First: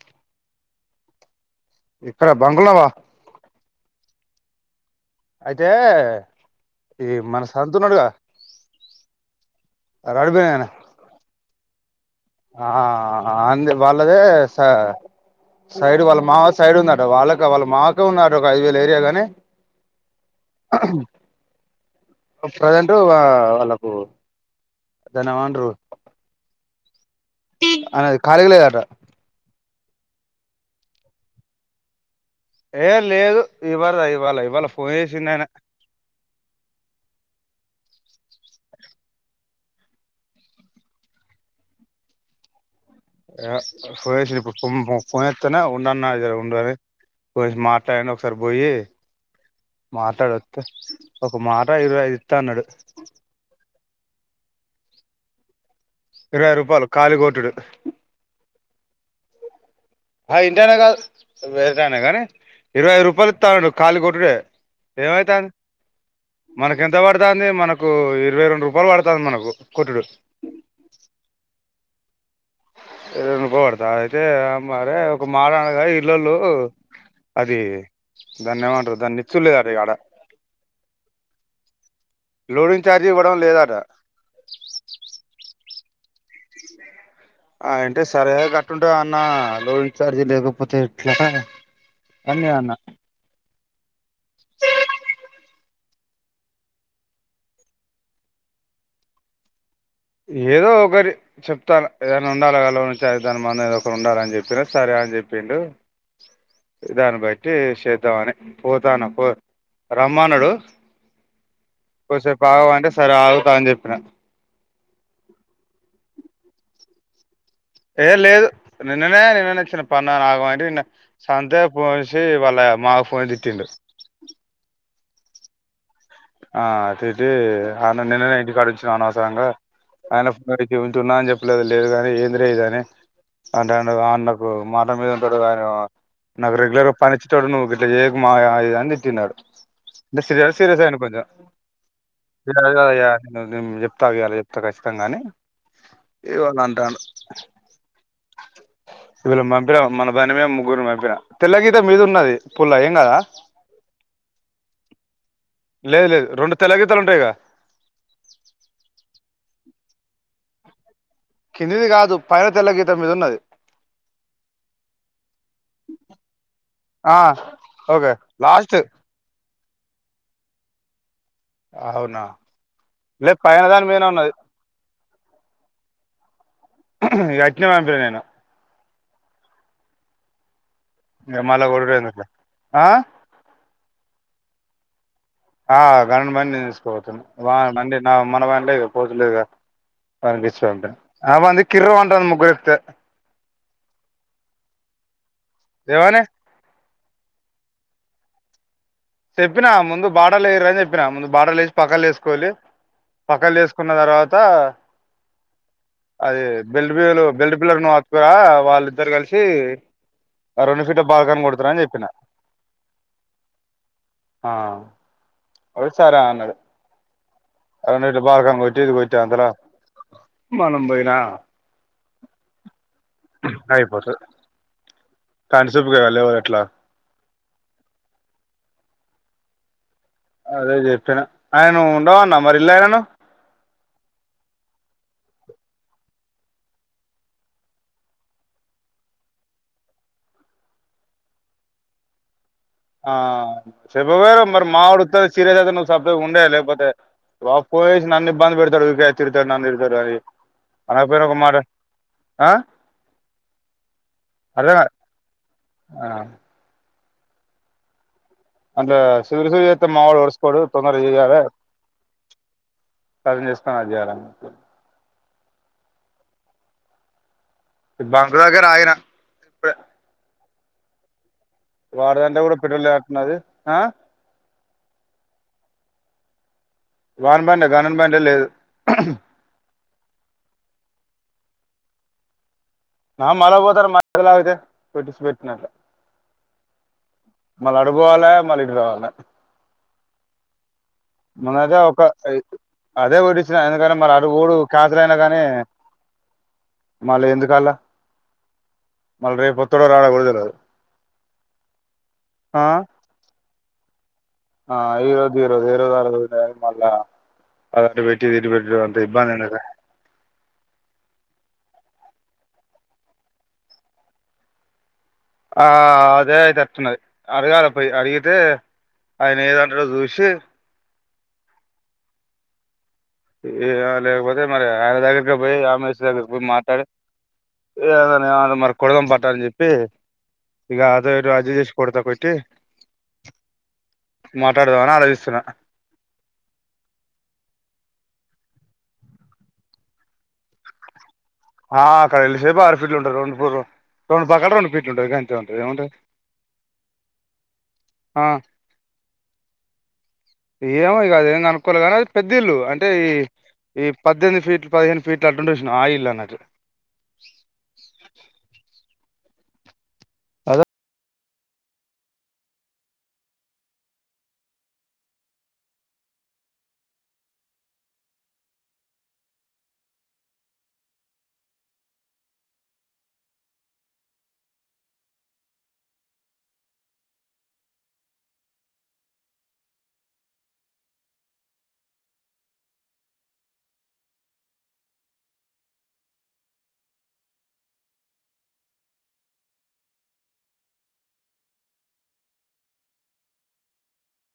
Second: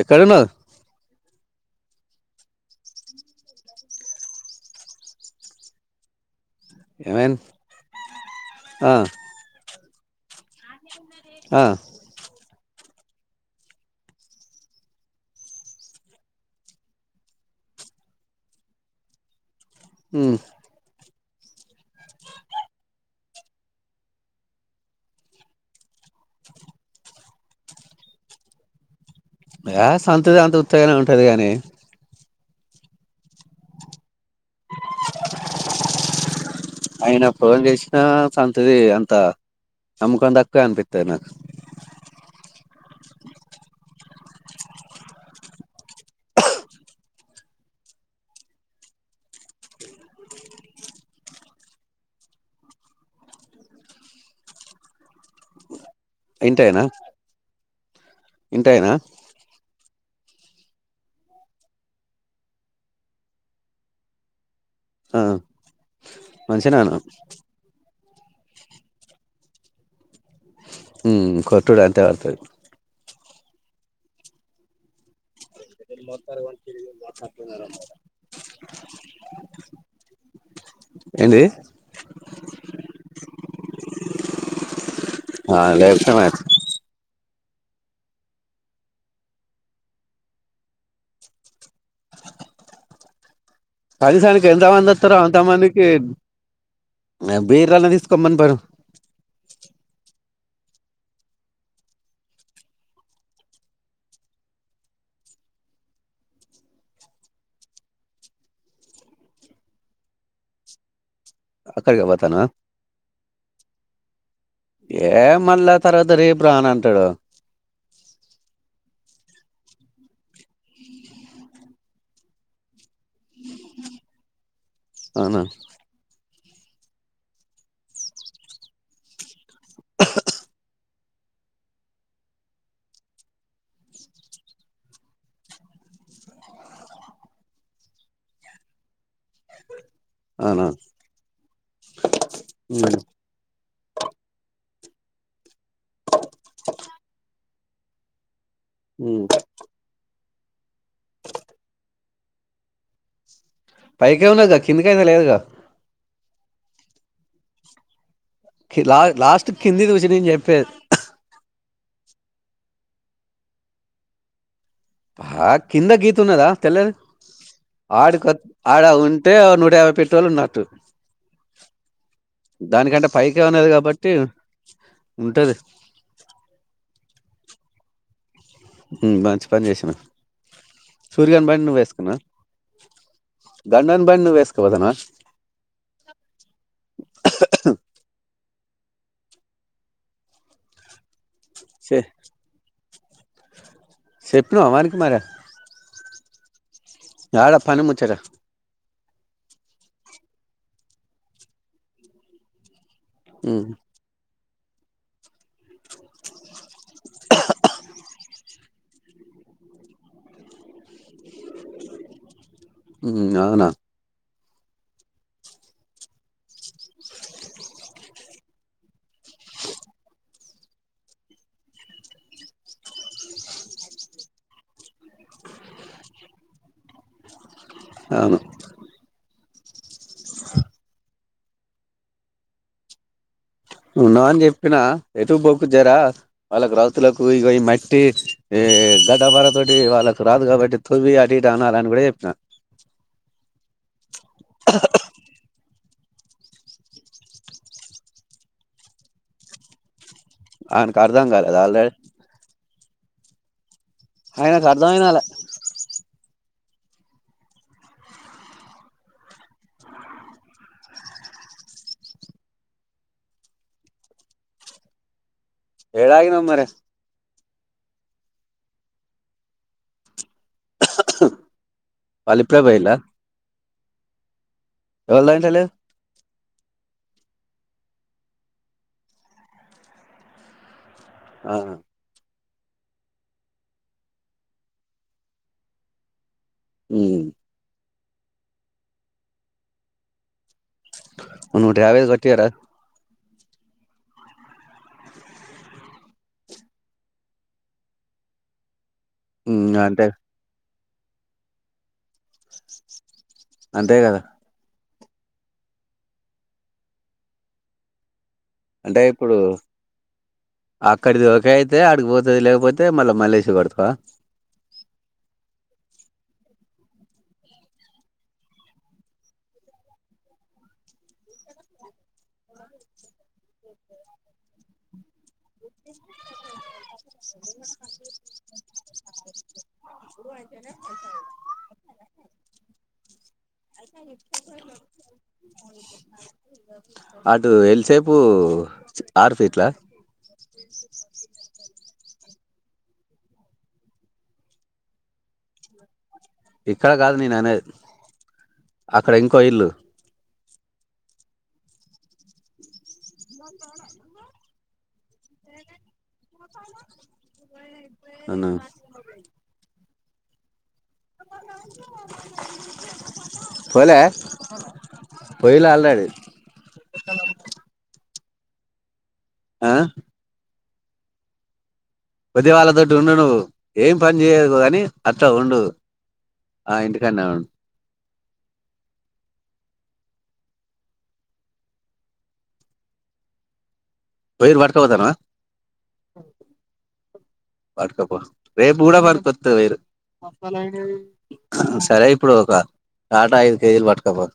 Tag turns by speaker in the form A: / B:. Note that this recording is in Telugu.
A: ఎక్కడున్నారు
B: ఇక్కడ బంకులావా అయితే ఏ
A: ఏమైంది
B: మన సంతున్నాడు గా
A: ఆ
B: ఆ రాడుబెడనా
A: ఆ
B: ఆ అ వాళ్ళదే స సైడ్ వాళ్ళ మావ సైడ్ ఉందట వాళ్ళక వాళ్ళ మామకే ఉందట ఒక ఐదు వేలు ఏరియా లోనే
A: హుమ్
B: ప్రజెంట్ వా వాళ్ళకు దాని ఏం అంటారు అది ఖాళీగా లేదట
A: ఆ సంతుతి అంత ఉత్తగానే ఉంటది గాని
B: ఏం లేదు ఇవర చె
A: ఆయన ఫోన్ చేసిన సంతుది అంత నమ్మకం తక్కవ అనిపిత్తది నాక్
B: పోసి ఇప్పుడు పొస్తనే ఉంటున్న ఇద్దరం ఉండని పోయి మాట్లాడి ఒకసారి పోయి మాట్లాడ ఒక మాట ఇరవై ఐదు ఇస్తా అన్నాడు ఇరవై
A: ఇంటేనా
B: రూపాయలు కాళిగోట్టుడు
A: ఇంటేనా
B: ఇంటయనా కాదు బయటిఅయనే గాని ఇరవై ఐదు రూపాయలు ఇస్తానడు ఖాళీ కొట్టుడె
A: ఆ
B: ఏమైతంది మనకి
A: మంచిగానే
B: ఎంత పడుతంది మనకు ఇరవై రెండు రూపాయలు పడుతంది మనకు కొట్టుడు
A: ఉ కొట్టుడు అంతే పడుతది
B: ఎ కోడత అయితే అ మరే ఒక ఒక మాట అన్నాడు గా ఇంట్లొవాల్లు అది దాన్ని ఏమంటారు దాన్ని నిచుడలేదట ఇక్కడ
A: ఏంటిది
B: లోడింగ్ చార్జ్ ఇవ్వడం లేదంట
A: ఆ లేపుతనై
B: అంటే సరే గట్టుంటే అన్న లోడింగ్ చార్జి లేకపోతే ఇట్లా అని నేనూ అన్నా
A: కనీసానికి ఎంతమంది వస్తారు అంతమందికి బీర్ అన్న తీసుకోమనపోయిన
B: ఏదో ఒకటి చెప్తాను ఏదైనా ఉండాలి కదా లోన్ చార్జ్ దాని మందు ఏదో ఒకటి ఉండాలని చెప్పినా సరే అని చెప్పిండు దాన్ని బట్టి చేద్దామని పోతాను పో రమ్మన్నాడు
A: అక్కడికే పోతానవా
B: కుసేపు ఆగవంటే సరే ఆగుతా అని చెప్పినా
A: ఏ మళ్ళ తరువాత రేపు రాను అంటాడు
B: ఏ లేదు నిన్ననే నేను చిన్న పన్న ఆగమని సంతే పోసి వాళ్ళ మాకు పోషిచ్చిండు
A: అవునా
B: ఆ అటి ఆన నిన్ననే ఇంటికాడుంచిన అనవసరంగా ఆయన ఫోన్ రిపేర్ ఉన్నా అని చెప్పలేదు లేదు కాని ఏందిరా ఇది అని అంటాండు ఆ నాకు మాట మీద ఉంటడు అయన నాకు రెగ్యులర్గా పనిచ్చేటోడు నువ్వు ఇట్లా చేయకు మావయ్యా అది ఇది అని తిట్టిండు సీరియస్
A: అవునా
B: సీరియస్ అయినా అ అద
A: ఉమ్
B: రేపు చెప్తా ఇయాల చెప్తా ఖచ్చితంగా అని ఏదో అట్లా అంటాండు
A: ఉమ్
B: ఈ ఆళ్ళ మధ్య మన బండి మీద ముగ్గురు ని పంపిన తెల్లగీత మీద ఉన్నది పుల్ల ఏం కదా
A: పైకె ఉన్నది గా కిందికి అయితే లేదు గా
B: లేదు లేదు రెండు తెల్ల గీతలు ఉంటాయి గ
A: కిందిది చూసి నేను చెప్పేది
B: కిందిది కాదు పైన తెల్ల గీత మీద ఉన్నది
A: ఆ కింద గీత ఉన్నదా తెల్లది
B: ఆ ఓకే
A: ఆడుక
B: లాస్ట్
A: ఆడ ఉంటే నూట యాబై పెట్ తోలున్నట్టు
B: అవునా
A: దానికంటే
B: లేదు
A: పైకె
B: పైన
A: ఉన్నది
B: దాని మీద
A: కాబట్టి
B: ఉన్నది
A: ఉంటది
B: ఆ అట్టనే పంపిన నేను
A: ఊ మంచి పని చేసిన
B: ఇక
A: సూర్యగాని బండి
B: మళ్ళా
A: నువ్వ
B: కొడుడు
A: వేసుకున్నా
B: ఎందుకులే ఆ
A: గండోని బండి నువ్వ వేసుకున్ తొడదన
B: ఆ గని బండి నేను తీసుకబోతున్నా మ బండి మన బన్ అంటే పోతలేదు గా అనిపిస్తాంది అ బండి కిర్
A: చె
B: మంటాంది ముగ్గురు ఎక్కితే
A: చెప్పినవ వానికి మరి
B: లేవనే
A: యాడ పని ముచ్చట
B: చెప్పినా ముందు బార్డర్లు వేయళ్లి అని చెప్పినా ముందు బార్డర్లు వేసి పక్కలు వేసుకోళ్లి పక్కలు
A: ఉమ్,
B: వేసుకున్న తర్వాత క ఆది బెల్ బ బెల్ పిల్ర్ ను ఇగ వాళ్ళిద్దరు కలిసి రెండు ఫీట్ల బాల్కాని కొడతారు అని చెప్పిన
A: మ్మ్ అవునా
B: ఆ ఒ సరే అన్నాడు అ బాగ కొట్టి ఇది కొట్టే అంతలో మనం పోయినా అయిపోతది కానీ చూపు లేవదు అట్లా
A: అవును
B: అదే చెప్పిన ఆయన్ను ఉండమన్నవ మరి ఇల్లు ఆయనను
A: ఉండమని చెప్పినా ఎటు బొకు జరా వాళ్ళ రాతులకు ఇ ఈ మట్టి ఏ గడ్పర తోటి వాళ్ళకు రాదు కాబట్టి తువి అటుటు అనాలని కూడా చెప్పిన
B: ఆ చెబ వేరు మరి మా ఆడుతు సీరియస్ అద నువు సబ్ ఉండే లేకపోతే వా పోేయేసి నన్ను ఇబ్బంది పెడతాడు ఊకె తిరుతాడు నన్ను ఇడతాడు అని
A: ఆయనకు అర్థం
B: అలాపోరు ఒక మాట
A: కాలేదు ఆల్రెడీ
B: ఆ
A: అయినాకు
B: అర్థం
A: అర్ధం
B: కాలే
A: అయిన అలా
B: ఆ అందులో సూరి సూరి చేత్తే మా వోడు ఓర్సుకోడు తొందర చేయాల సదిం చేసుకుని చేయాల
A: ఎ ఆగినమ్ మరే
B: బంక్ దగ్గర ఆగినా ట్రిప్పే వాడదంటే
A: వాళ్ళు
B: కూడా
A: ఇప్పుడే
B: పెటటుబలులేకంటది ఆ
A: ఎంద్ అయితలేదు
B: వాని బండే కానని బండే లేదు
A: ఆ
B: నావ మలగబోతార మలాతే పెట్స్బెట్న
A: మ్మ్
B: పభవాల మళ్ళీడు రావాల మన
A: నూట
B: అదే
A: యాభై
B: ఒక
A: కట్టియారా
B: అదే ఒడిస్ ఎందుకంటే మరి అడుగడు కాదలయినా గానీ మళ్ళీ ఎందుకల్లా మళ రేపొత్తడా రాడ
A: అంతే
B: కూడా తెల్వదు ఆ
A: అంతే కదా
B: ఆ ఈరోజు ఈరోజు ఏ పెట్టిది ఇటు పెట్టిది అంత
A: అంటే
B: ఇబ్బంది
A: ఇప్పుడు
B: ఎందుకు
A: అక్కడిది అ అయితే అడికిపోతుంది లేకపోతే మళ్ళా మలేసి కొడుతవ
B: ఆ అదే చెప్తున్నది అడగాలా పోయి అడిగితే ఆయన ఏమంటాడో చూసి ఇగ లేకపోతే మరి ఆయన దగ్గరికి పోయి ఆమేష్ దగ్గరకి పోయి మాట్లాడి [unintelligible] దని చెప్పి ఇక అదో ఇదో అడ్జస్ట్ చేసి కొడతా కొట్టి మాట్లాడదామని ఆలోచిస్తున్నా
A: అటు ఎల్ సే పూ ఆరు ఫీట్లా
B: ఆ అక్కడ యల్ సేపు ఆరు ఫీట్లు ఉంటది రెండు ఫ్లోర్లు రెండు పక్కల రెండు ఫీట్లు ఉంటంది గంతే ఉంటది ఏం ఉంటది
A: ఇక్కడ కాదు నేను అనే అక్కడ ఇంకో ఇల్లు
B: ఏమోకద ఏం అనుకోలే కానీ అది పెద్ద ఇల్లు అంటే ఈ పద్దెనిమిది ఫీట్లు పదిహేను ఫీట్లు అంటుంది చూసినావా ఆ ఇల్లు అన్నట్టు
A: అవునా
B: అద
A: పోలే పోయిలే అల్రెడీ ఆ కొద్ది వాళ్ళతోటి ఉండు నువ్వు ఏం పని చేయొద్దు కానీ అట్లా ఉండు ఆ ఇంటికన్నే ఉం వయరు పట్కపోదామా పటుకపో రేపు కూడా మనక వయరు సరే ఇప్పుడు ఒక ఆటా ఐదు కేజీలు పట్కపో